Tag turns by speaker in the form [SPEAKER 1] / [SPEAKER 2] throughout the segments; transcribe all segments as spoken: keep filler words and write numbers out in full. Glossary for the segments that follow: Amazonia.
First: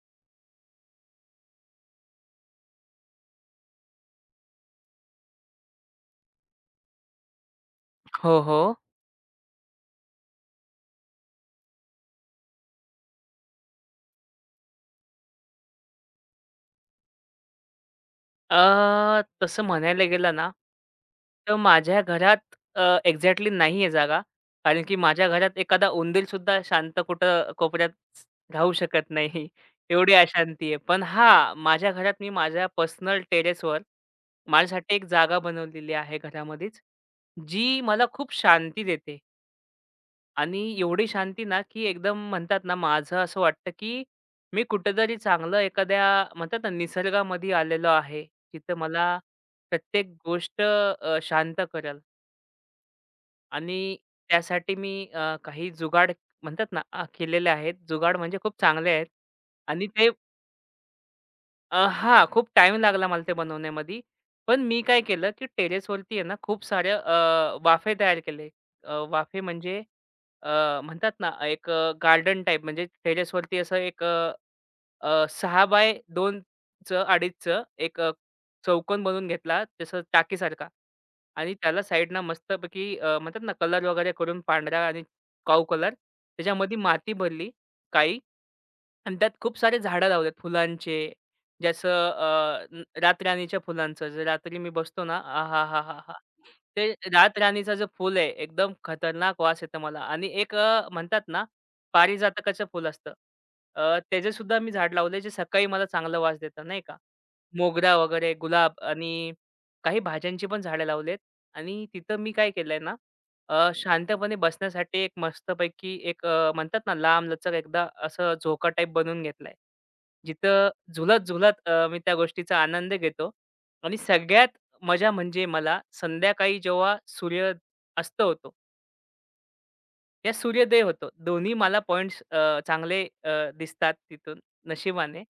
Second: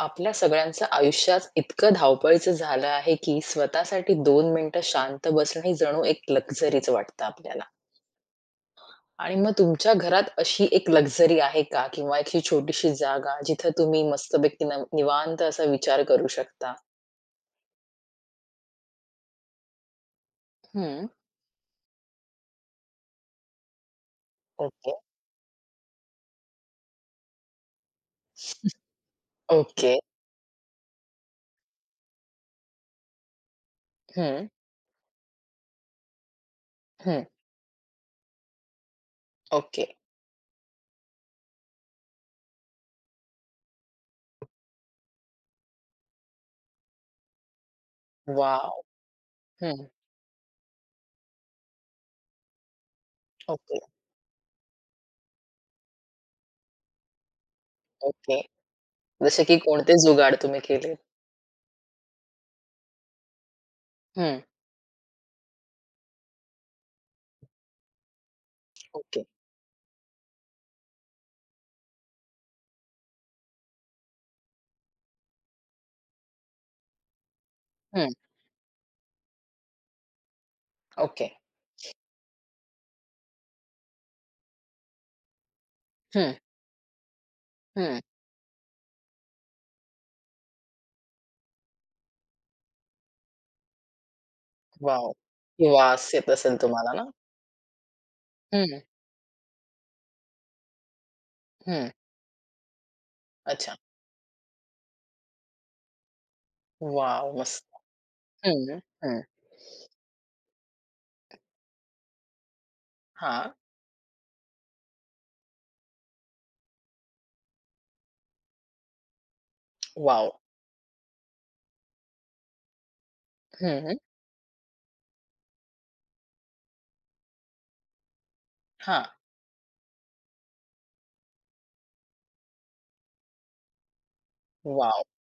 [SPEAKER 1] आपल्या सगळ्यांचं आयुष्यात इतकं धावपळीचं झालं आहे की स्वतःसाठी दोन मिनिटं शांत बसणं ही जणू एक लक्झरीच वाटतं आपल्याला.
[SPEAKER 2] हो, हो.
[SPEAKER 1] आणि मग तुमच्या घरात अशी एक लक्झरी आहे का? किंवा एक अशी छोटीशी जागा जिथं तुम्ही मस्तपैकी न निवांत असा विचार करू शकता?
[SPEAKER 2] अ, तसं म्हणायला गेलं ना,
[SPEAKER 1] हं.
[SPEAKER 2] तर माझ्या घरात अ, एक्झॅक्टली नाही आहे जागा. कारण
[SPEAKER 1] ओके,
[SPEAKER 2] की माझ्या घरात एखादा उंदीरसुद्धा शांत कुठं कोपऱ्यात स- राहू शकत नाही.
[SPEAKER 1] ओके.
[SPEAKER 2] एवढी अशांती आहे. पण हां, माझ्या घरात मी माझ्या पर्सनल टेरेसवर
[SPEAKER 1] हं,
[SPEAKER 2] माझ्यासाठी एक जागा बनवलेली आहे घरामध्येच,
[SPEAKER 1] हं.
[SPEAKER 2] जी मला खूप शांती देते.
[SPEAKER 1] ओके.
[SPEAKER 2] आणि एवढी शांती ना, की एकदम म्हणतात ना, माझं असं वाटतं, की मी कुठेतरी चांगलं एखाद्या म्हणतात ना, निसर्गामध्ये आलेलो आहे. तिथं
[SPEAKER 1] वॉव!
[SPEAKER 2] मला
[SPEAKER 1] हं.
[SPEAKER 2] प्रत्येक गोष्ट अ, शांत करेल
[SPEAKER 1] ओके,
[SPEAKER 2] आणि त्यासाठी मी अ, काही जुगाड म्हणतात ना, अ, केलेले आहेत. जुगाड
[SPEAKER 1] ओके.
[SPEAKER 2] म्हणजे खूप चांगले आहेत
[SPEAKER 1] जसे की
[SPEAKER 2] आणि
[SPEAKER 1] कोणते
[SPEAKER 2] ते
[SPEAKER 1] जुगाड तुम्ही केलेत?
[SPEAKER 2] अ, हां, खूप टाईम लागला मला ते बनवण्यामध्ये.
[SPEAKER 1] हं.
[SPEAKER 2] पण मी काय केलं, की टेरेसवरती आहे ना खूप साऱ्या अ, वाफे तयार केले. अ,
[SPEAKER 1] ओके.
[SPEAKER 2] वाफे म्हणजे अ, म्हणतात ना एक गार्डन टाईप म्हणजे टेरेसवरती असं एक अ, अ, सहा बाय दोन चं एक अ,
[SPEAKER 1] हं.
[SPEAKER 2] चौकोन बनवून घेतला जसं टाकीसारखा.
[SPEAKER 1] ओके.
[SPEAKER 2] आणि त्याला साईडनं मस्तपैकी अ, म्हणतात ना कलर वगैरे करून पांढरा आणि काऊ कलर,
[SPEAKER 1] हं.
[SPEAKER 2] त्याच्यामध्ये माती भरली,
[SPEAKER 1] हं.
[SPEAKER 2] काळी. आणि त्यात खूप सारे झाडं लावलेत फुलांचे. ज्याचं अ, न रातराणीच्या फुलांचं. जे रात्री मी बसतो
[SPEAKER 1] वॉव!
[SPEAKER 2] ना,
[SPEAKER 1] वास
[SPEAKER 2] आहाहाहा!
[SPEAKER 1] येत असेल
[SPEAKER 2] ते
[SPEAKER 1] तुम्हाला ना?
[SPEAKER 2] रातराणीचं जे फूल आहे, एकदम खतरनाक वास येतो मला आणि एक अ, म्हणतात ना,
[SPEAKER 1] हं.
[SPEAKER 2] पारिजातकाचं फूल असतं.
[SPEAKER 1] अच्छा.
[SPEAKER 2] अ, त्याचे सुद्धा मी झाड लावले, जे सकाळी मला चांगला वास देतं, नाही का?
[SPEAKER 1] वॉव! मस्त.
[SPEAKER 2] मोगरा वगैरे, गुलाब
[SPEAKER 1] हं, हं.
[SPEAKER 2] आणि काही भाज्यांची पण झाडं लावलेत आणि तिथं मी काय केलंय ना,
[SPEAKER 1] हां.
[SPEAKER 2] अ, शांतपणे बसण्यासाठी एक मस्तपैकी एक अ, म्हणतात ना, लांबलचक एकदा असं झोका टाईप बनवून घेतलाय.
[SPEAKER 1] वॉव!
[SPEAKER 2] जिथं झुलत-झुलत अ, मी त्या गोष्टीचा आनंद घेतो आणि
[SPEAKER 1] हं.
[SPEAKER 2] सगळ्यात मजा म्हणजे मला संध्याकाळी जेव्हा सूर्य अस्त होतो.
[SPEAKER 1] हां.
[SPEAKER 2] या सूर्योदय होतो. दोन्ही मला पॉइंट्स अ, चांगले अ, दिसतात तिथून
[SPEAKER 1] वॉव!
[SPEAKER 2] नशिबाने.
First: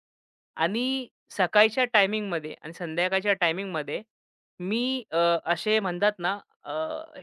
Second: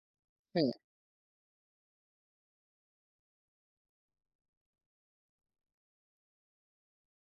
[SPEAKER 1] हं.
[SPEAKER 2] आणि सकाळच्या टायमिंगमध्ये आणि संध्याकाळच्या टायमिंगमध्ये मी अ, असे म्हणतात ना अ,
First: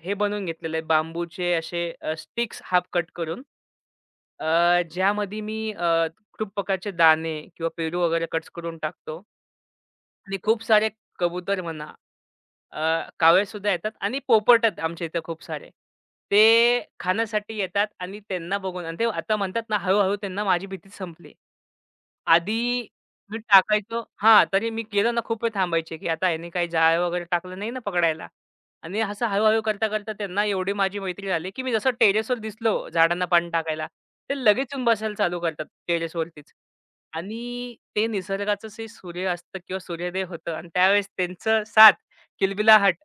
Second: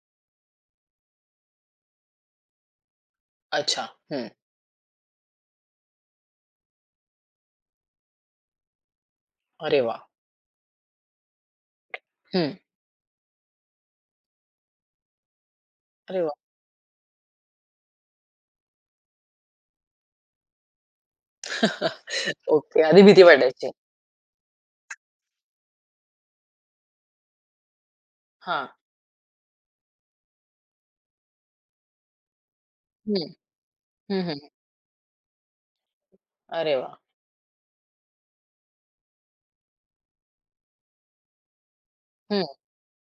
[SPEAKER 2] हे बनवून घेतलेले बांबूचे असे स्टिक्स हाफ कट करून,
[SPEAKER 1] अच्छा. हं.
[SPEAKER 2] अ, ज्यामध्ये मी अ, खूप प्रकारचे दाणे किंवा पेरू वगैरे कट्स करून टाकतो.
[SPEAKER 1] अरे वाह!
[SPEAKER 2] आणि खूप सारे कबूतर म्हणा,
[SPEAKER 1] हं.
[SPEAKER 2] अ, कावळेसुद्धा येतात आणि पोपट आहेत आमच्या इथे खूप सारे.
[SPEAKER 1] अरे वाह!
[SPEAKER 2] ते खाण्यासाठी येतात आणि त्यांना बघून आणि ते आता म्हणतात ना, हळू-हळू त्यांना माझी भीतीच संपली.
[SPEAKER 1] ओके.
[SPEAKER 2] आधी
[SPEAKER 1] आधी भीती
[SPEAKER 2] मी
[SPEAKER 1] वाटायची.
[SPEAKER 2] टाकायचो हां, तरी मी केलं ना, खूप वेळ थांबायचे, की आता ह्याने काही जाळ वगैरे टाकलं नाही ना पकडायला.
[SPEAKER 1] हां.
[SPEAKER 2] आणि असं हळू-हळू करता-करता त्यांना एवढी माझी मैत्री झाली, की मी जसं टेरेसवर दिसलो झाडांना
[SPEAKER 1] हं,
[SPEAKER 2] पाणी टाकायला,
[SPEAKER 1] हं, हं.
[SPEAKER 2] ते लगेच येऊन बसायला चालू करतात टेरेसवरतीच.
[SPEAKER 1] अरे वाह!
[SPEAKER 2] आणि ते निसर्गाचं जे सूर्य असतं किंवा सूर्योदय होतं आणि त्यावेळेस त्यांचं साथ,
[SPEAKER 1] हं.
[SPEAKER 2] किलबिलाहट,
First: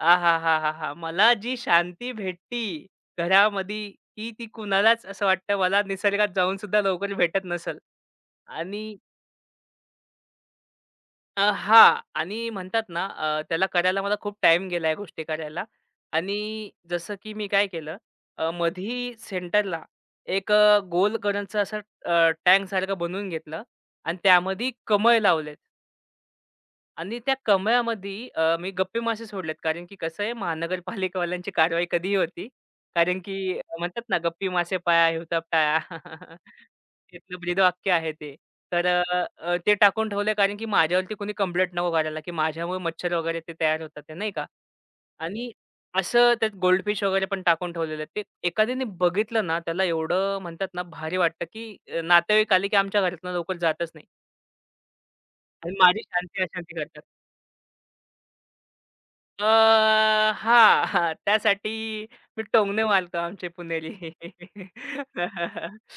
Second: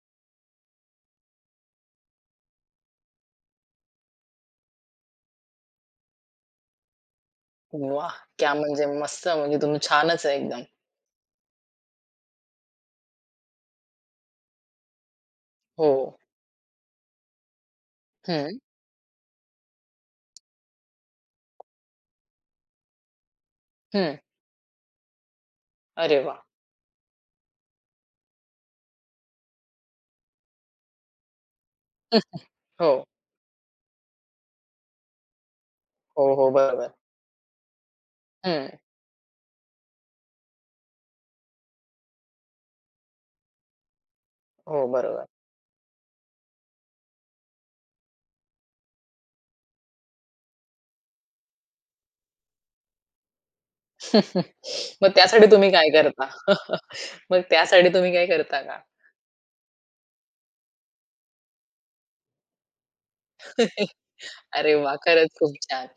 [SPEAKER 2] आहाहाहाहा! मला जी शांती भेटती घरामध्ये, की ती कुणालाच असं वाटतं मला निसर्गात जाऊन सुद्धा लवकर भेटत नसल.
[SPEAKER 1] वाह! क्या म्हणजे
[SPEAKER 2] आणि
[SPEAKER 1] मस्त म्हणजे तुम्ही छानच आहे एकदम.
[SPEAKER 2] अ, हां. आणि म्हणतात ना अ, त्याला करायला मला खूप टाईम गेला या गोष्टी करायला.
[SPEAKER 1] हो.
[SPEAKER 2] आणि जसं की मी काय केलं, अ,
[SPEAKER 1] हं,
[SPEAKER 2] मधी सेंटरला एक अ, गोल करंचा असा अ, टँकसारखं बनवून घेतलं
[SPEAKER 1] हं.
[SPEAKER 2] आणि त्यामध्ये कमळ लावलेत.
[SPEAKER 1] अरे वाह!
[SPEAKER 2] आणि त्या कमळामध्ये अ, मी गप्पे मासे सोडलेत. कारण की कसं आहे, महानगरपालिकावाल्यांची कारवाई कधीही होती.
[SPEAKER 1] हो.
[SPEAKER 2] कारण की म्हणतात ना, गप्पी मासे पाया, हिवताप टाळा.
[SPEAKER 1] हो, हो. बरोबर.
[SPEAKER 2] तिथलं ब्रीदवाक्य आहे ते.
[SPEAKER 1] हं.
[SPEAKER 2] तर अ, अ, ते टाकून ठेवलं कारण की माझ्यावरती कोणी कंप्लेंट नको करायला, की माझ्यामुळे मच्छर वगैरे ते तयार होतात ते नाही का.
[SPEAKER 1] हो, बरोबर.
[SPEAKER 2] आणि असं त्यात गोल्डफिश वगैरे पण टाकून ठेवलेलं, ते एखाद्याने बघितलं ना, त्याला एवढं म्हणतात ना, भारी वाटतं, की अ, नातेवाईक आले, की आमच्या घरातनं लवकर जातच नाही
[SPEAKER 1] मग त्यासाठी तुम्ही
[SPEAKER 2] आणि
[SPEAKER 1] काय
[SPEAKER 2] माझी
[SPEAKER 1] करता?
[SPEAKER 2] शांती अशांती करतात.
[SPEAKER 1] मग त्यासाठी तुम्ही काय करता का?
[SPEAKER 2] अ, हां, हां. त्यासाठी मी टोंगणे मारतो आमचे पुणेरी.
[SPEAKER 1] अरे वाह! खरंच खूप छान.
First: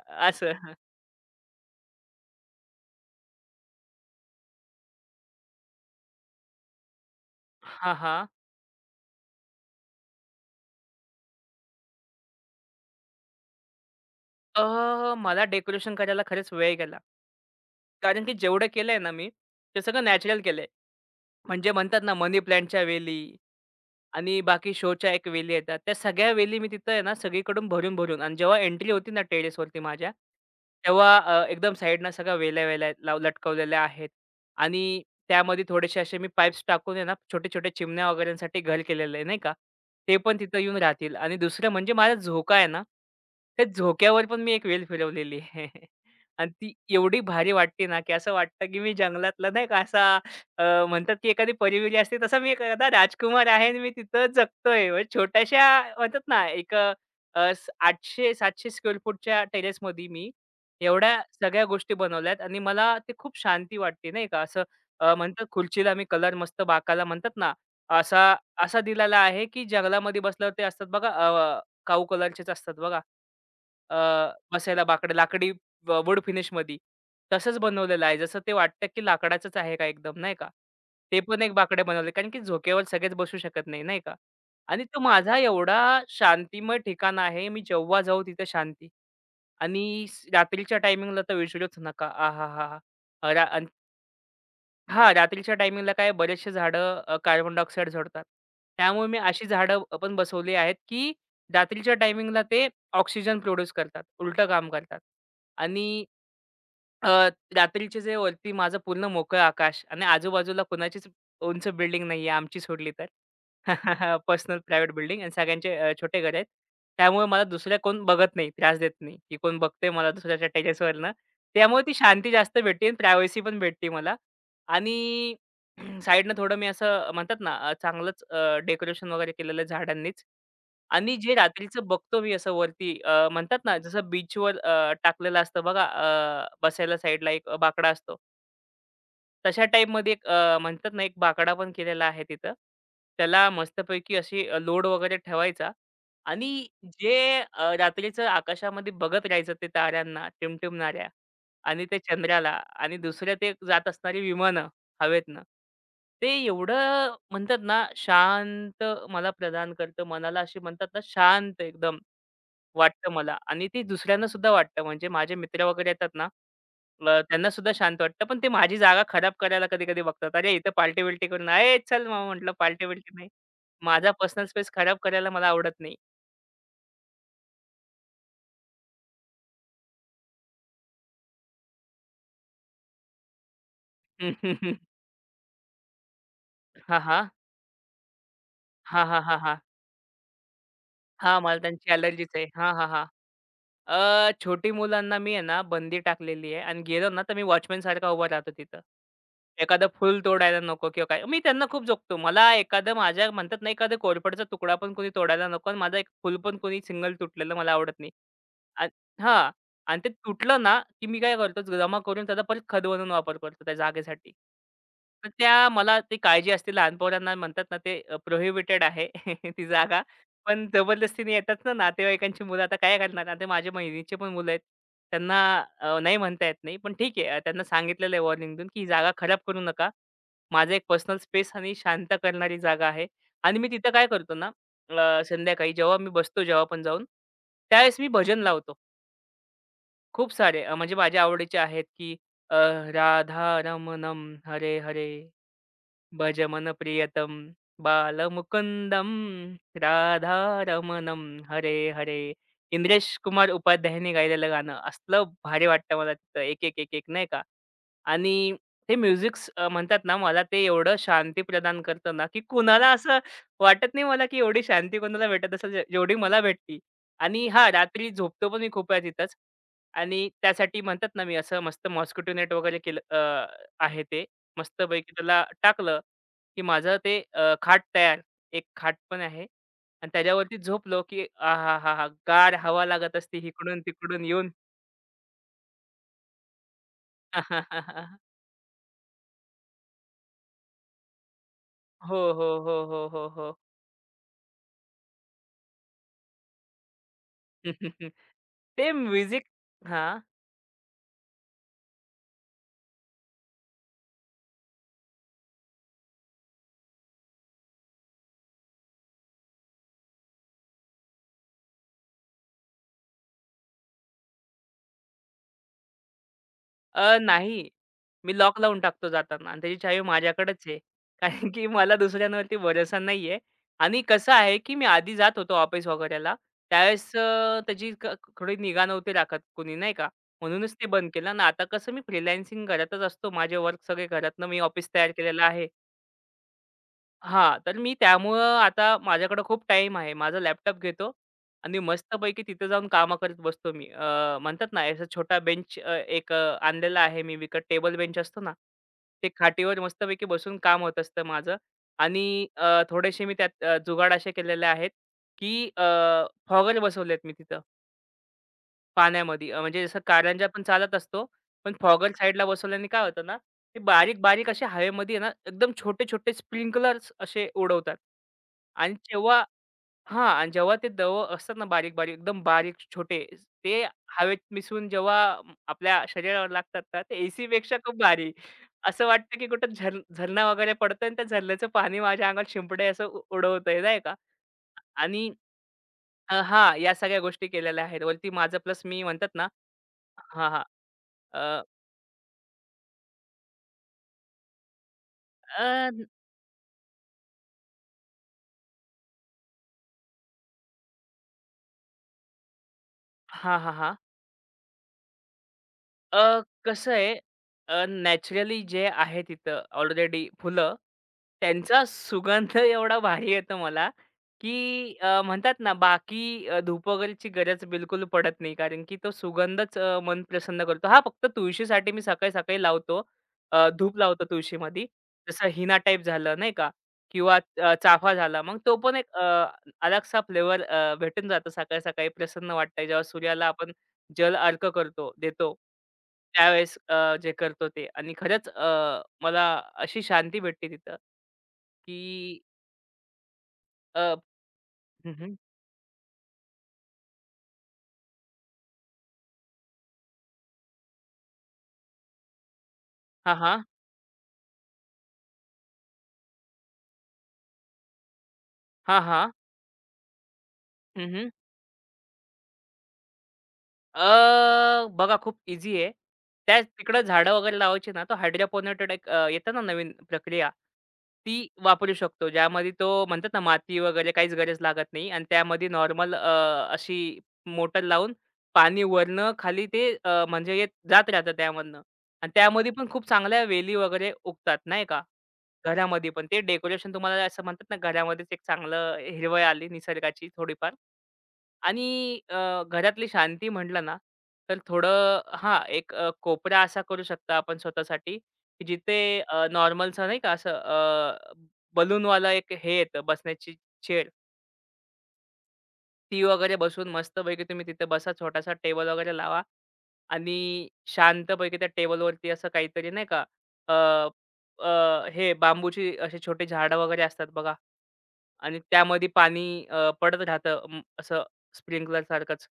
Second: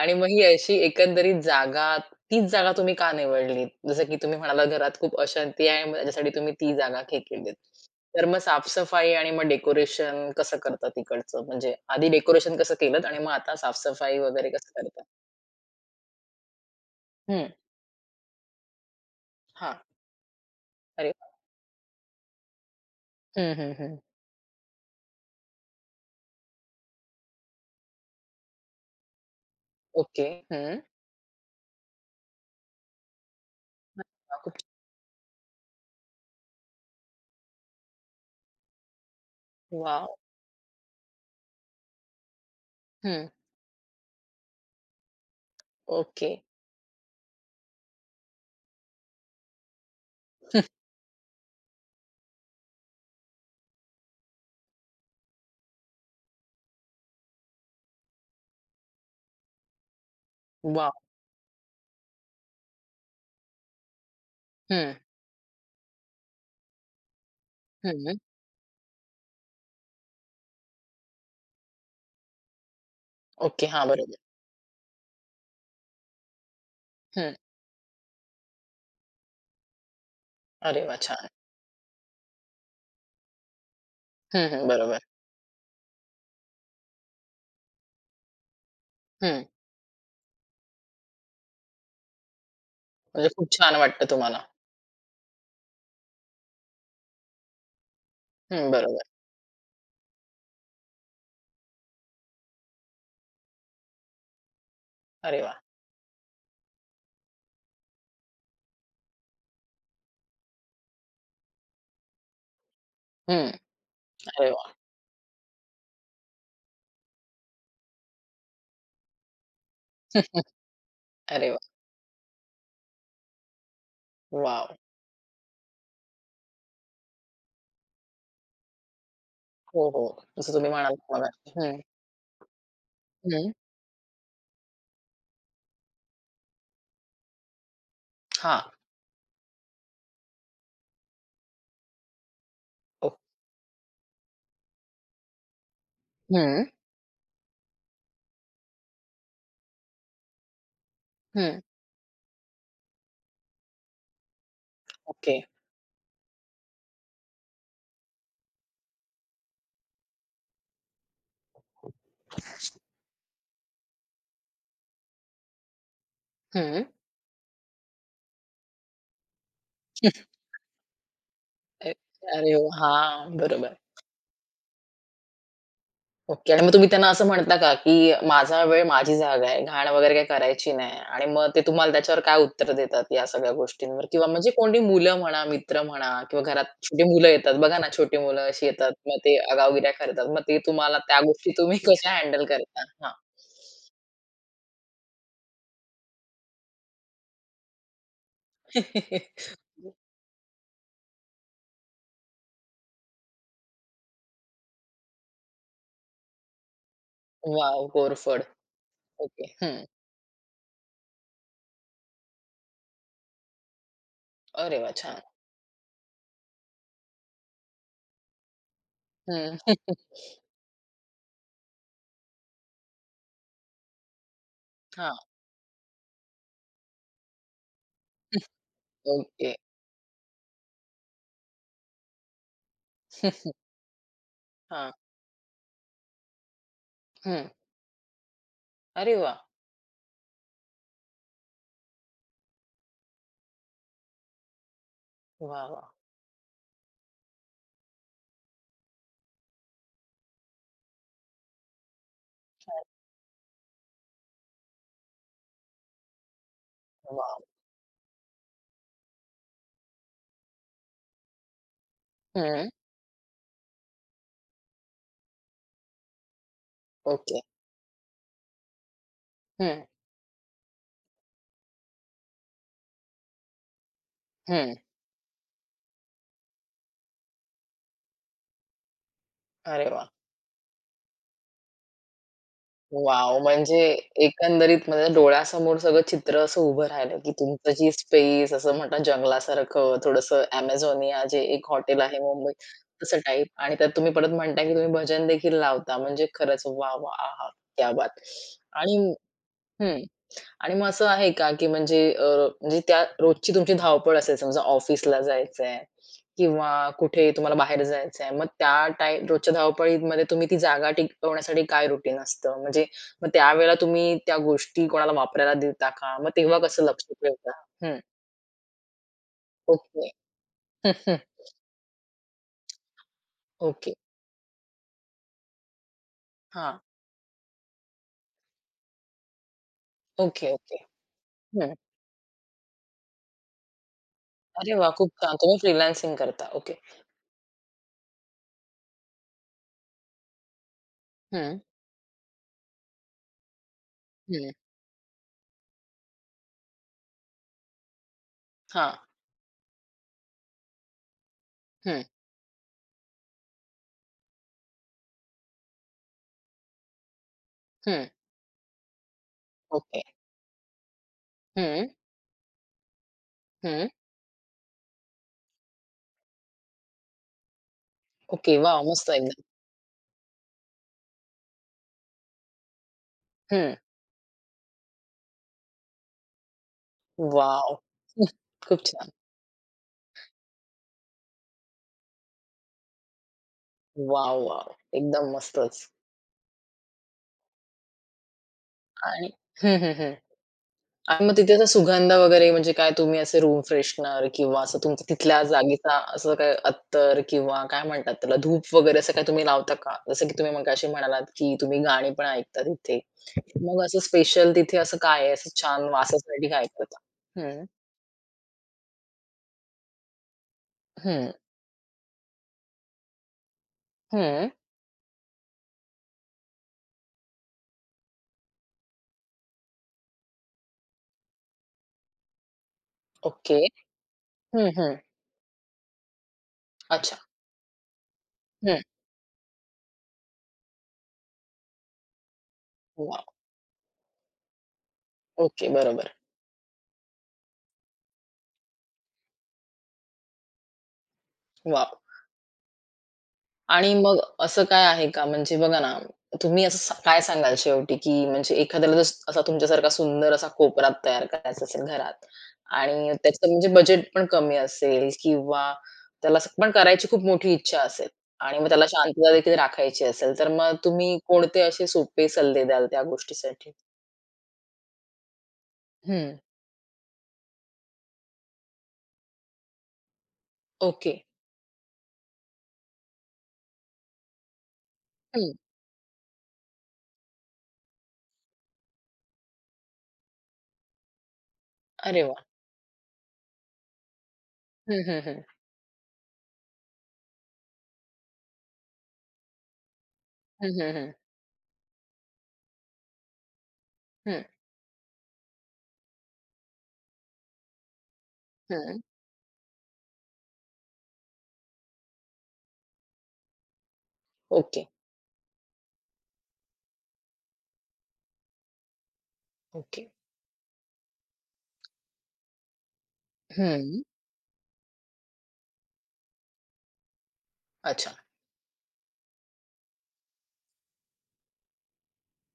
[SPEAKER 1] आणि मग ही
[SPEAKER 2] असं.
[SPEAKER 1] अशी एकंदरीत जागा, तीच जागा तुम्ही का निवडलीत? जसं की तुम्ही म्हणालात घरात खूप अशांती आहे, मग त्याच्यासाठी तुम्ही ती जागा हे केलीत.
[SPEAKER 2] हां,
[SPEAKER 1] तर
[SPEAKER 2] हां.
[SPEAKER 1] मग साफसफाई आणि मग डेकोरेशन कसं करता तिकडचं? म्हणजे आधी डेकोरेशन कसं केलंत आणि मग आता साफ वगैरे कसं करता?
[SPEAKER 2] अ, मला डेकोरेशन करायला खरंच वेळ गेला.
[SPEAKER 1] हं.
[SPEAKER 2] कारण की जेवढं केलंय ना मी,
[SPEAKER 1] हां.
[SPEAKER 2] ते सगळं नॅचरल केलंय.
[SPEAKER 1] अरे वाह!
[SPEAKER 2] म्हणजे म्हणतात ना मनी प्लांटच्या वेली
[SPEAKER 1] हं, हं, हं.
[SPEAKER 2] आणि बाकी शोच्या एक वेली येतात. त्या सगळ्या वेली मी तिथं आहे ना सगळीकडून भरून-भरून, आणि जेव्हा एंट्री होती ना टेरेसवरती माझ्या,
[SPEAKER 1] ओके. हं.
[SPEAKER 2] तेव्हा अ, एकदम साईडनं सगळ्या वेल्या-वेल्या लाव लटकवलेल्या आहेत.
[SPEAKER 1] वाह! खूप छान.
[SPEAKER 2] आणि त्यामध्ये थोडेसे असे मी पाईप्स टाकून आहे ना, छोटे-छोटे चिमण्या वगैरेंसाठी घर केलेलं आहे, नाही का.
[SPEAKER 1] वॉव!
[SPEAKER 2] ते पण तिथं येऊन राहतील आणि दुसरं म्हणजे माझा झोका आहे ना, त्या झोक्यावर पण मी एक वेल फिरवलेली आहे.
[SPEAKER 1] ओके.
[SPEAKER 2] आणि ती एवढी भारी वाटते ना, की असं वाटतं की मी जंगलातला नाही का, असा अ, म्हणतात की एखादी परिवेली असते, तसा मी एखादा राजकुमार आहे आणि मी तिथं जगतोय. म्हणजे छोट्याशा म्हणतात ना एक अ, अ, आठशे सातशे स्क्वेअर फूटच्या टेरेसमध्ये मी
[SPEAKER 1] वॉव!
[SPEAKER 2] एवढ्या सगळ्या गोष्टी बनवल्यात आणि मला ते खूप शांती वाटते नाही का. असं
[SPEAKER 1] हं,
[SPEAKER 2] अ, म्हणतात, खुर्चीला मी कलर मस्त बाकाला म्हणतात ना,
[SPEAKER 1] हं.
[SPEAKER 2] असा असा दिलेला आहे की जंगलामध्ये बसल्यावर ते असतात बघा, अ, काऊ कलरचेच असतात बघा.
[SPEAKER 1] ओके. हां,
[SPEAKER 2] अ,
[SPEAKER 1] बरोबर.
[SPEAKER 2] बसायला बाकडं लाकडी व फिनिश फिनिशमध्ये.
[SPEAKER 1] हं.
[SPEAKER 2] तसंच बनवलेलं आहे. जसं ते वाटतं की लाकडाचंच आहे का एकदम, नाही का.
[SPEAKER 1] अरे वाह!
[SPEAKER 2] ते
[SPEAKER 1] छान.
[SPEAKER 2] पण एक बाकडे बनवले कारण की झोक्यावर सगळेच बसू शकत नाही, नाही का.
[SPEAKER 1] हं, हं.
[SPEAKER 2] आणि
[SPEAKER 1] बरोबर.
[SPEAKER 2] तो माझा एवढा शांतिमय ठिकाण आहे. मी जेव्हा जाऊ तिथे शांती,
[SPEAKER 1] हं.
[SPEAKER 2] आणि स रात्रीच्या टायमिंगला तर विचारूच नका. आहाहाहा!
[SPEAKER 1] म्हणजे
[SPEAKER 2] रा
[SPEAKER 1] खूप छान वाटतं तुम्हाला.
[SPEAKER 2] हां, रात्रीच्या टायमिंगला काय बरेचसे झाडं अ, कार्बन डायऑक्साईड सोडतात.
[SPEAKER 1] हं,
[SPEAKER 2] त्यामुळे
[SPEAKER 1] बरोबर.
[SPEAKER 2] मी अशी झाडं पण बसवली आहेत, की रात्रीच्या टायमिंगला ते ऑक्सिजन प्रोड्यूस करतात. उलटं काम करतात.
[SPEAKER 1] अरे वाह!
[SPEAKER 2] आणि अ, रात्रीचे जे वरती माझं पूर्ण मोकळं आकाश, आणि आजूबाजूला कोणाचीच उंच बिल्डिंग नाहीये आमची सोडली तर.
[SPEAKER 1] हं, अरे
[SPEAKER 2] पर्सनल
[SPEAKER 1] वाह!
[SPEAKER 2] प्रायव्हेट बिल्डिंग आणि सगळ्यांचे अ, छोटे घर आहेत. त्यामुळे मला दुसऱ्या कोण बघत नाही, त्रास देत नाही, की कोण बघतंय मला दुसऱ्याच्या टेरेसवरनं.
[SPEAKER 1] अरे वाह!
[SPEAKER 2] त्यामुळे ती शांती जास्त भेटते, प्रायव्हसी पण भेटते मला.
[SPEAKER 1] वॉव!
[SPEAKER 2] आणि साईडनं थोडं मी असं म्हणतात ना, अ, चांगलंच डेकोरेशन वगैरे केलेलं आहे
[SPEAKER 1] हो,
[SPEAKER 2] झाडांनीच.
[SPEAKER 1] हो. जसं तुम्ही म्हणालात
[SPEAKER 2] आणि जे
[SPEAKER 1] मगाशी. हं,
[SPEAKER 2] रात्रीचं बघतो मी असं वरती, अ,
[SPEAKER 1] हं.
[SPEAKER 2] म्हणतात ना जसं बीचवर अ, टाकलेलं असतं बघा, अ, बसायला साईडला एक बाकडा असतो.
[SPEAKER 1] हां.
[SPEAKER 2] तशा टाईपमध्ये एक अ, म्हणतात ना, एक बाकडा पण केलेला आहे तिथं.
[SPEAKER 1] ओ
[SPEAKER 2] त्याला मस्तपैकी अशी अ, लोड वगैरे ठेवायचा आणि
[SPEAKER 1] हं,
[SPEAKER 2] जे अ, रात्रीचं आकाशामध्ये बघत राहायचं, ते ताऱ्यांना, टिमटिमणाऱ्या
[SPEAKER 1] हं.
[SPEAKER 2] आणि ते चंद्राला आणि दुसरं ते जात असणारी विमानं
[SPEAKER 1] ओके.
[SPEAKER 2] हवेतनं. ते एवढं म्हणतात ना, शांत मला प्रदान करतं. मनाला अशी म्हणतात ना, शांत एकदम वाटतं मला, आणि ते दुसऱ्यांना सुद्धा वाटतं. म्हणजे माझे मित्र वगैरे येतात ना,
[SPEAKER 1] हं.
[SPEAKER 2] अ, त्यांना सुद्धा शांत वाटतं. पण ते माझी जागा खराब करायला कधी-कधी बघतात. "अरे, इथं पार्टी-बिल्टी करून अये,
[SPEAKER 1] अ,
[SPEAKER 2] चल मग."
[SPEAKER 1] अरे
[SPEAKER 2] म्हटलं, "पार्टी-बिल्टी नाही."
[SPEAKER 1] हां, बरोबर.
[SPEAKER 2] माझा पर्सनल स्पेस खराब करायला मला आवडत नाही.
[SPEAKER 1] ओके आणि मग तुम्ही त्यांना असं म्हणता का, की माझा वेळ माझी जागा आहे, घाण वगैरे काही करायची नाही आणि मग ते तुम्हाला त्याच्यावर काय उत्तर देतात या सगळ्या गोष्टींवर किंवा म्हणजे कोणी मुलं म्हणा, मित्र म्हणा किंवा घरात
[SPEAKER 2] हां,
[SPEAKER 1] छोटी मुलं
[SPEAKER 2] हां.
[SPEAKER 1] येतात. बघा ना, छोटी मुलं अशी येतात.
[SPEAKER 2] हां,
[SPEAKER 1] मग
[SPEAKER 2] हां,
[SPEAKER 1] ते
[SPEAKER 2] हां, हां.
[SPEAKER 1] आगाऊगिऱ्या करतात. मग ते तुम्हाला त्या
[SPEAKER 2] हां,
[SPEAKER 1] गोष्टी
[SPEAKER 2] मला
[SPEAKER 1] तुम्ही
[SPEAKER 2] त्यांची
[SPEAKER 1] कशा
[SPEAKER 2] एलर्जीच
[SPEAKER 1] हँडल
[SPEAKER 2] आहे. हां,
[SPEAKER 1] करता?
[SPEAKER 2] हां, हां.
[SPEAKER 1] हां.
[SPEAKER 2] अ, छोटी मुलांना मी आहे ना बंदी टाकलेली आहे, आणि गेलो ना तर मी वॉचमन सारखा उभा राहतो तिथं. एखादं फुल तोडायला नको किंवा काय. मी त्यांना खूप जोखतो. मला एखादं माझ्या म्हणतात ना एखादं कोरफडचा तुकडा पण कोणी तोडायला नको आणि माझा एक फुल पण कोणी सिंगल तुटलेलं मला
[SPEAKER 1] वाव
[SPEAKER 2] आवडत नाही.
[SPEAKER 1] कोरफड.
[SPEAKER 2] अ
[SPEAKER 1] ओके.
[SPEAKER 2] हां.
[SPEAKER 1] हं.
[SPEAKER 2] आणि ते तुटलं ना, की मी काय करतो, जमा करून त्याचा परत खत बनवून वापर करतो त्या जागेसाठी.
[SPEAKER 1] अरे वाह! छान.
[SPEAKER 2] तर त्या मला ती काळजी असते, लहान पोरांना म्हणतात ना ते प्रोहिबिटेड आहे ती
[SPEAKER 1] हं.
[SPEAKER 2] जागा. पण जबरदस्तीने येतात ना नातेवाईकांची मुलं, आता काय करणार? आता माझ्या बहिणीचे पण मुलं आहेत.
[SPEAKER 1] हां.
[SPEAKER 2] त्यांना अ, नाही म्हणता येत नाही. पण ठीक आहे, अ, त्यांना सांगितलेलं आहे वॉर्निंग देऊन, की ही जागा खराब
[SPEAKER 1] ओके.
[SPEAKER 2] करू नका. माझा एक पर्सनल स्पेस आणि शांत करणारी जागा आहे. आणि मी तिथं काय करतो ना,
[SPEAKER 1] हां.
[SPEAKER 2] अ, संध्याकाळी जेव्हा मी बसतो जेव्हा पण जाऊन,
[SPEAKER 1] हं.
[SPEAKER 2] त्यावेळेस मी भजन लावतो.
[SPEAKER 1] अरे वाह!
[SPEAKER 2] खूप सारे अ, म्हणजे माझ्या आवडीचे आहेत, की अ, राधा रमणम हरे हरे.
[SPEAKER 1] वाह, वाह!
[SPEAKER 2] भज मन प्रियतम, बालमुकुंदम, राधारमणम, हरे हरे. इंद्रेश कुमार उपाध्यायने गायलेलं गाणं असलं भारी वाटतं मला तिथं, एक एक एक एक नाही का.
[SPEAKER 1] वॉव!
[SPEAKER 2] आणि ते म्युझिक म्हणतात ना, मला ते एवढं शांती प्रदान करतं ना, की
[SPEAKER 1] हं.
[SPEAKER 2] कुणाला असं वाटत नाही मला, की एवढी शांती कोणाला भेटत असेल जे- जेवढी मला भेटती.
[SPEAKER 1] ओके.
[SPEAKER 2] आणि हा, रात्री झोपतो पण मी खूप वेळा तिथंच,
[SPEAKER 1] हं,
[SPEAKER 2] आणि त्यासाठी म्हणतात ना मी असं मस्त मॉस्किटो नेट वगैरे केलं, अ, आहे ते
[SPEAKER 1] हं.
[SPEAKER 2] मस्तपैकी त्याला टाकलं, की माझं ते अ, खाट तयार. एक खाट पण आहे
[SPEAKER 1] अरे वाह!
[SPEAKER 2] आणि त्याच्यावरती झोपलो, की आहाहाहा! गार हवा लागत
[SPEAKER 1] वॉव!
[SPEAKER 2] असते
[SPEAKER 1] म्हणजे
[SPEAKER 2] इकडून-तिकडून येऊन.
[SPEAKER 1] एकंदरीत म्हणजे डोळ्यासमोर सगळं चित्र असं उभं राहिलं, की तुमचं जी स्पेस असं म्हणतात जंगलासारखं थोडंसं Amazonia जे एक हॉटेल आहे
[SPEAKER 2] हो, हो,
[SPEAKER 1] मुंबईत,
[SPEAKER 2] हो, हो,
[SPEAKER 1] तसं
[SPEAKER 2] हो,
[SPEAKER 1] टाईप
[SPEAKER 2] हो.
[SPEAKER 1] आणि त्यात तुम्ही परत म्हणताय, की तुम्ही भजन देखील लावता. म्हणजे खरंच वाह, वाह! आहा! क्या बात!
[SPEAKER 2] ते
[SPEAKER 1] आणि
[SPEAKER 2] म्युझिक
[SPEAKER 1] हं.
[SPEAKER 2] हां.
[SPEAKER 1] आणि मग असं आहे का, की म्हणजे अ, म्हणजे त्या रोजची तुमची धावपळ असेल समजा ऑफिसला जायचंय किंवा कुठे तुम्हाला बाहेर जायचंय. मग त्या टाईम रोजच्या धावपळीमध्ये तुम्ही ती जागा टिकवण्यासाठी काय रुटीन असतं? म्हणजे मग त्यावेळेला तुम्ही त्या गोष्टी कोणाला वापरायला देता का? मग तेव्हा कसं लक्ष
[SPEAKER 2] अ,
[SPEAKER 1] ठेवता?
[SPEAKER 2] नाही.
[SPEAKER 1] हं.
[SPEAKER 2] मी लॉक लावून टाकतो जाताना, आणि त्याची चावी
[SPEAKER 1] ओके.
[SPEAKER 2] माझ्याकडेच आहे.
[SPEAKER 1] हं, हं,
[SPEAKER 2] कारण की मला दुसऱ्यांवरती भरोसा नाहीये.
[SPEAKER 1] ओके.
[SPEAKER 2] आणि कसं आहे, की मी आधी जात होतो ऑफिस वगैरेला.
[SPEAKER 1] हां.
[SPEAKER 2] त्यावेळेस अ, त्याची क थोडी निगा नव्हती राखत कोणी, नाही का.
[SPEAKER 1] ओके,
[SPEAKER 2] म्हणूनच
[SPEAKER 1] ओके.
[SPEAKER 2] ते बंद केलं आणि आता
[SPEAKER 1] हं.
[SPEAKER 2] कसं मी फ्रीलान्सिंग घरातच असतो. माझे वर्क सगळे घरातनं, मी
[SPEAKER 1] अरे
[SPEAKER 2] ऑफिस
[SPEAKER 1] वाह! खूप
[SPEAKER 2] तयार
[SPEAKER 1] छान.
[SPEAKER 2] केलेलं
[SPEAKER 1] तुम्ही
[SPEAKER 2] आहे.
[SPEAKER 1] फ्रीलान्सिंग करता. ओके.
[SPEAKER 2] हां, तर मी त्यामुळं आता माझ्याकडे खूप टाईम आहे. माझा लॅपटॉप घेतो
[SPEAKER 1] हं,
[SPEAKER 2] आणि मस्तपैकी तिथे जाऊन कामं करत बसतो मी. अ,
[SPEAKER 1] हं.
[SPEAKER 2] म्हणतात ना, असा छोटा बेंच एक अ, आणलेला आहे मी विकत. टेबल बेंच असतो ना,
[SPEAKER 1] हां.
[SPEAKER 2] ते खाटीवर मस्तपैकी बसून काम होत असतं माझं.
[SPEAKER 1] हं,
[SPEAKER 2] आणि अ, थोडेसे मी त्यात अ, जुगाड असे केलेले आहेत, की अ, फॉगर बसवलेत मी तिथं.
[SPEAKER 1] हं.
[SPEAKER 2] पाण्यामध्ये अ, म्हणजे जसं
[SPEAKER 1] ओके.
[SPEAKER 2] कारंजा पण चालत असतो. पण
[SPEAKER 1] हं,
[SPEAKER 2] फॉगर साइडला बसवल्याने काय होतं ना, ते
[SPEAKER 1] हं.
[SPEAKER 2] बारीक-बारीक असे हवेमध्ये आहे ना, एकदम छोटे-छोटे स्प्रिंकलर्स असे उडवतात.
[SPEAKER 1] ओके. वॉव!
[SPEAKER 2] आणि
[SPEAKER 1] मस्त एकदम.
[SPEAKER 2] जेव्हा हां. आणि जेव्हा ते दव असतात ना बारीक-बारीक, एकदम बारीक छोटे,
[SPEAKER 1] हं.
[SPEAKER 2] ते हवेत मिसळून जेव्हा म- आपल्या शरीरावर लागतात ना, ते
[SPEAKER 1] वॉव!
[SPEAKER 2] एसीपेक्षा खूप
[SPEAKER 1] हं,
[SPEAKER 2] भारी.
[SPEAKER 1] खूप
[SPEAKER 2] असं
[SPEAKER 1] छान.
[SPEAKER 2] वाटतं की कुठं झर झरणा वगैरे पडतोय, आणि त्या झरण्याचं पाणी माझ्या अंगावर शिंपडे असं उ उडवतंय, नाही का.
[SPEAKER 1] वॉव! वॉव! एकदम
[SPEAKER 2] आणि
[SPEAKER 1] मस्तच.
[SPEAKER 2] अ, हां. या सगळ्या गोष्टी केलेल्या आहेत वरती माझं, प्लस मी
[SPEAKER 1] आणि
[SPEAKER 2] म्हणतात ना
[SPEAKER 1] हं, हं, हं.
[SPEAKER 2] हां, हां.
[SPEAKER 1] आणि मग तिथे
[SPEAKER 2] अ,
[SPEAKER 1] असा सुगंध वगैरे म्हणजे काय तुम्ही असे रूम फ्रेशनर किंवा असं तुमच्या तिथल्या
[SPEAKER 2] अ,
[SPEAKER 1] जागेचा असं काय अत्तर किंवा काय म्हणतात त्याला धूप वगैरे असं काय तुम्ही लावता का? जसं की तुम्ही मगाशी म्हणालात, की तुम्ही गाणी पण ऐकता तिथे.
[SPEAKER 2] हां, हां,
[SPEAKER 1] मग
[SPEAKER 2] हां.
[SPEAKER 1] असं स्पेशल तिथे असं काय आहे? असं छान
[SPEAKER 2] अ,
[SPEAKER 1] वासासाठी काय
[SPEAKER 2] कसं
[SPEAKER 1] करता?
[SPEAKER 2] आहे,
[SPEAKER 1] हं,
[SPEAKER 2] अ, नॅचरली जे आहे तिथं ऑलरेडी फुलं,
[SPEAKER 1] हं,
[SPEAKER 2] त्यांचा सुगंध एवढा भारी येतो मला,
[SPEAKER 1] हं.
[SPEAKER 2] की अ, म्हणतात ना बाकी अ, धूप वगैरेची गरज बिलकुल पडत नाही. कारण की तो सुगंधच अ, मन प्रसन्न करतो. हां, फक्त तुळशीसाठी मी सकाळी-सकाळी लावतो.
[SPEAKER 1] ओके.
[SPEAKER 2] अ, धूप लावतो
[SPEAKER 1] हं,
[SPEAKER 2] तुळशीमध्ये.
[SPEAKER 1] हं.
[SPEAKER 2] जसं हिना टाईप झालं नाही का,
[SPEAKER 1] अच्छा.
[SPEAKER 2] किंवा अ, चाफा झाला. मग तो
[SPEAKER 1] हं.
[SPEAKER 2] पण एक अ, अलगसा फ्लेवर भेटून जातो सकाळी-सकाळी, प्रसन्न वाटतं. जेव्हा
[SPEAKER 1] वॉव!
[SPEAKER 2] सूर्याला आपण जल अर्क करतो देतो.
[SPEAKER 1] ओके. बरोबर.
[SPEAKER 2] त्यावेळेस अ, जे करतो ते, आणि खरंच अ, मला अशी शांती भेटते तिथं,
[SPEAKER 1] वॉव!
[SPEAKER 2] की
[SPEAKER 1] आणि
[SPEAKER 2] अ
[SPEAKER 1] मग असं काय आहे
[SPEAKER 2] हं,
[SPEAKER 1] का
[SPEAKER 2] हं.
[SPEAKER 1] म्हणजे बघा ना, तुम्ही असं सा काय सांगाल शेवटी, की म्हणजे एखाद्याला जर असा तुमच्यासारखा सुंदर असा कोपरा तयार करायचा असेल घरात आणि
[SPEAKER 2] हां,
[SPEAKER 1] त्याचं
[SPEAKER 2] हां.
[SPEAKER 1] म्हणजे बजेट पण कमी असेल किंवा त्याला असं पण करायची खूप मोठी इच्छा असेल आणि मग त्याला
[SPEAKER 2] हां,
[SPEAKER 1] शांतता
[SPEAKER 2] हां.
[SPEAKER 1] देखील राखायची असेल, तर मग
[SPEAKER 2] हं,
[SPEAKER 1] तुम्ही
[SPEAKER 2] हं.
[SPEAKER 1] कोणते असे सोपे सल्ले द्याल त्या गोष्टीसाठी?
[SPEAKER 2] अ, बघा, खूप ईझी आहे.
[SPEAKER 1] हं.
[SPEAKER 2] त्याच तिकडं झाडं वगैरे लावायची ना, तो हायड्रोपोनेटेड एक अ, येतं ना नवीन प्रक्रिया,
[SPEAKER 1] ओके.
[SPEAKER 2] ती वापरू शकतो. ज्यामध्ये तो म्हणतात ना, माती वगैरे काहीच गरज लागत नाही. आणि
[SPEAKER 1] हं.
[SPEAKER 2] त्यामध्ये नॉर्मल अशी मोटर लावून पाणी वरनं खाली ते अ, म्हणजे येत जात राहतं त्यामधनं.
[SPEAKER 1] अरे
[SPEAKER 2] आणि
[SPEAKER 1] वाह!
[SPEAKER 2] त्यामध्ये पण खूप चांगल्या वेली वगैरे उगतात, नाही का.
[SPEAKER 1] हं, हं, हं.
[SPEAKER 2] घरामध्ये पण ते डेकोरेशन तुम्हाला असं म्हणतात ना, घरामध्येच एक चांगलं हिरवळ आली निसर्गाची
[SPEAKER 1] हं,
[SPEAKER 2] थोडीफार.
[SPEAKER 1] हं, हं.
[SPEAKER 2] आणि अ, घरातली शांती म्हटलं ना,
[SPEAKER 1] हं,
[SPEAKER 2] तर थोडं हां, एक अ, कोपरा असा करू शकता आपण स्वतःसाठी, की जिथे अ, नॉर्मलचं, नाही का असं, अ, बलूनवाला एक हे येतं, बसण्याची चेअर.
[SPEAKER 1] ओके,
[SPEAKER 2] टी वगैरे बसून मस्तपैकी तुम्ही तिथे बसा, छोटासा टेबल वगैरे लावा,
[SPEAKER 1] ओके.
[SPEAKER 2] आणि शांतपैकी त्या टेबलवरती असं काहीतरी, नाही का, अ,
[SPEAKER 1] हं.
[SPEAKER 2] अ, हे बांबूची अशी छोटी झाडं वगैरे असतात बघा.
[SPEAKER 1] अच्छा.
[SPEAKER 2] आणि त्यामध्ये पाणी अ, पडत राहतं, अं, असं स्प्रिंकलरसारखंच.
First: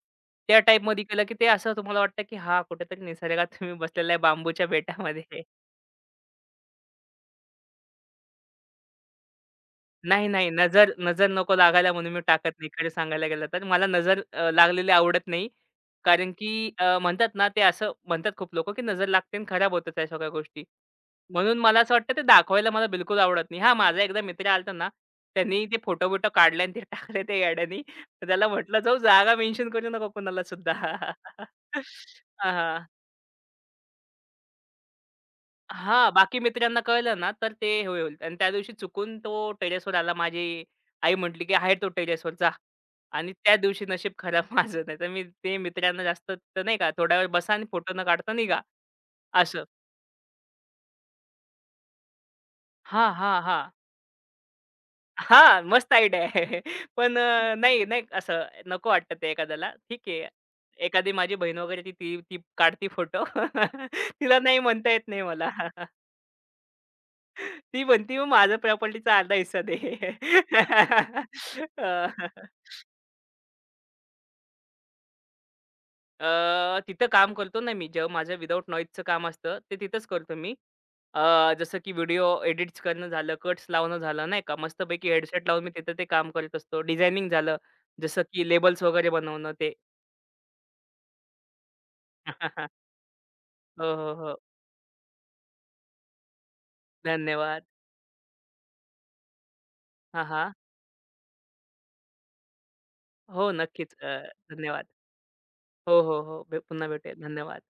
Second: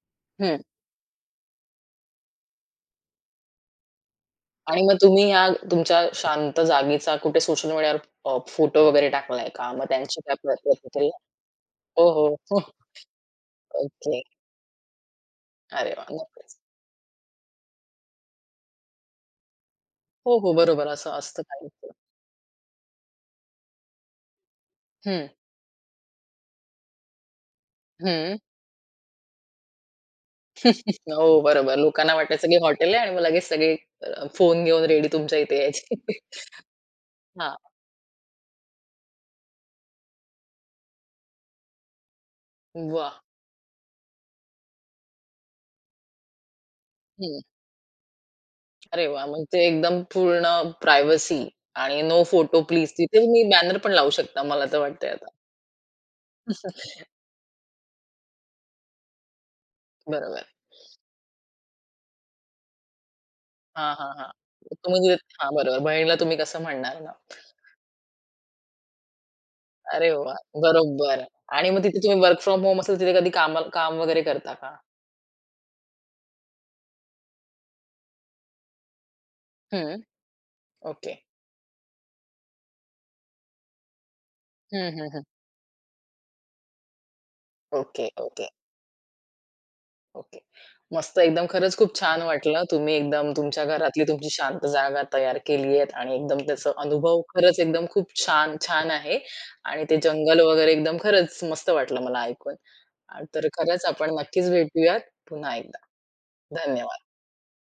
[SPEAKER 2] त्या टाईपमध्ये केलं, की ते असं तुम्हाला वाटतं, की हां, कुठेतरी निसर्गात तुम्ही बसलेला आहे बांबूच्या
[SPEAKER 1] आणि मग तुम्ही
[SPEAKER 2] बेटामध्ये.
[SPEAKER 1] ह्या तुमच्या शांत जागेचा कुठे सोशल मीडियावर अ, फोटो वगैरे टाकलाय का? मग त्यांची
[SPEAKER 2] नाही,
[SPEAKER 1] काय
[SPEAKER 2] नाही.
[SPEAKER 1] प्र
[SPEAKER 2] नजर
[SPEAKER 1] प्रतिक्रिया?
[SPEAKER 2] नजर नको लागायला
[SPEAKER 1] हो,
[SPEAKER 2] म्हणून मी
[SPEAKER 1] हो.
[SPEAKER 2] टाकत
[SPEAKER 1] हो.
[SPEAKER 2] नाही, खरं सांगायला गेलं तर. मला
[SPEAKER 1] ओके.
[SPEAKER 2] नजर अ, लागलेली आवडत नाही.
[SPEAKER 1] अरे वाह!
[SPEAKER 2] कारण की
[SPEAKER 1] नक्कीच.
[SPEAKER 2] अ, म्हणतात ना, ते असं म्हणतात खूप लोकं, की नजर लागते आणि खराब होतात त्या सगळ्या
[SPEAKER 1] हो, हो.
[SPEAKER 2] गोष्टी.
[SPEAKER 1] बरोबर असं असतं
[SPEAKER 2] म्हणून मला
[SPEAKER 1] काहींचं.
[SPEAKER 2] असं वाटतं, ते दाखवायला मला बिलकुल आवडत नाही. हां, माझा एकदा मित्र आला ना,
[SPEAKER 1] हं,
[SPEAKER 2] त्यांनी ते फोटो-बिटो काढले आणि ते टाकले त्या येड्यानी.
[SPEAKER 1] हं.
[SPEAKER 2] त्याला म्हटलं, "जाऊ जागा मेन्शन करू नको कुणाला सुद्धा."
[SPEAKER 1] हो, बरोबर. लोकांना वाटायचं
[SPEAKER 2] हां,
[SPEAKER 1] की
[SPEAKER 2] हां.
[SPEAKER 1] हॉटेल आहे आणि मग लगेच सगळे अ, फोन घेऊन रेडी तुमच्या इथे यायचे.
[SPEAKER 2] हां, बाकी मित्रांना कळलं ना, तर
[SPEAKER 1] हां.
[SPEAKER 2] ते हे होईल, आणि त्या दिवशी चुकून तो टेरेसवर आला. माझी आई म्हटली, की "आहे तो, टेरेसवर जा."
[SPEAKER 1] वाह!
[SPEAKER 2] आणि त्या दिवशी नशीब खराब माझं. नाहीतर मी ते मित्रांना जास्त तर नाही का, थोडा वेळ
[SPEAKER 1] हं.
[SPEAKER 2] बसा आणि फोटो न काढता निघा
[SPEAKER 1] अरे वाह! मग ते
[SPEAKER 2] असं.
[SPEAKER 1] एकदम पूर्ण प्रायव्हसी आणि नो फोटो प्लीज
[SPEAKER 2] हां,
[SPEAKER 1] तिथे
[SPEAKER 2] हां,
[SPEAKER 1] तुम्ही
[SPEAKER 2] हां.
[SPEAKER 1] बॅनर पण लावू शकता मला तर वाटतंय आता.
[SPEAKER 2] हां, मस्त आयडिया आहे. पण अ, नाही, नाही असं नको वाटतं ते एखाद्याला. ठीक आहे.
[SPEAKER 1] बरोबर.
[SPEAKER 2] एखादी माझी बहीण वगैरे ती ती ती काढती फोटो.
[SPEAKER 1] हां, हां, हां.
[SPEAKER 2] तिला नाही म्हणता
[SPEAKER 1] तुम्ही
[SPEAKER 2] येत नाही
[SPEAKER 1] तिथे
[SPEAKER 2] मला.
[SPEAKER 1] हां, बरोबर. बहिणीला तुम्ही कसं म्हणणार ना?
[SPEAKER 2] ती म्हणती, "मग माझ्या प्रॉपर्टीचा अर्धा हिस्सा दे."
[SPEAKER 1] अरे वाह! बरोबर आणि मग तिथे
[SPEAKER 2] अ,
[SPEAKER 1] तुम्ही वर्क फ्रॉम होम असेल तिथे कधी काम काम वगैरे करता का?
[SPEAKER 2] अ, तिथं काम करतो ना मी. जेव्हा माझं विदाऊट नॉईजचं काम असतं, ते
[SPEAKER 1] हं.
[SPEAKER 2] तिथंच करतो मी.
[SPEAKER 1] ओके.
[SPEAKER 2] अ, जसं की व्हिडिओ एडिट्स करणं झालं, कट्स लावणं झालं, नाही का.
[SPEAKER 1] हं, हं,
[SPEAKER 2] मस्तपैकी
[SPEAKER 1] हं.
[SPEAKER 2] हेडसेट लावून मी तिथं ते काम करत असतो. डिझायनिंग झालं,
[SPEAKER 1] ओके,
[SPEAKER 2] जसं
[SPEAKER 1] ओके,
[SPEAKER 2] की लेबल्स वगैरे बनवणं, ते.
[SPEAKER 1] ओके. मस्त एकदम खरंच खूप छान वाटलं. तुम्ही एकदम तुमच्या
[SPEAKER 2] हो,
[SPEAKER 1] घरातली
[SPEAKER 2] हो,
[SPEAKER 1] तुमची
[SPEAKER 2] हो.
[SPEAKER 1] शांत जागा तयार केली आहे आणि एकदम त्याचा अनुभव खरंच
[SPEAKER 2] धन्यवाद.
[SPEAKER 1] एकदम खूप छान छान आहे आणि ते
[SPEAKER 2] हां,
[SPEAKER 1] जंगल
[SPEAKER 2] हां.
[SPEAKER 1] वगैरे एकदम खरंच मस्त वाटलं मला ऐकून. आणि तर
[SPEAKER 2] हो,
[SPEAKER 1] खरंच
[SPEAKER 2] नक्कीच.
[SPEAKER 1] आपण
[SPEAKER 2] अ,
[SPEAKER 1] नक्कीच
[SPEAKER 2] धन्यवाद.
[SPEAKER 1] भेटूयात पुन्हा एकदा.
[SPEAKER 2] हो, हो, हो. भे पुन्हा
[SPEAKER 1] धन्यवाद.
[SPEAKER 2] भेटेल. धन्यवाद.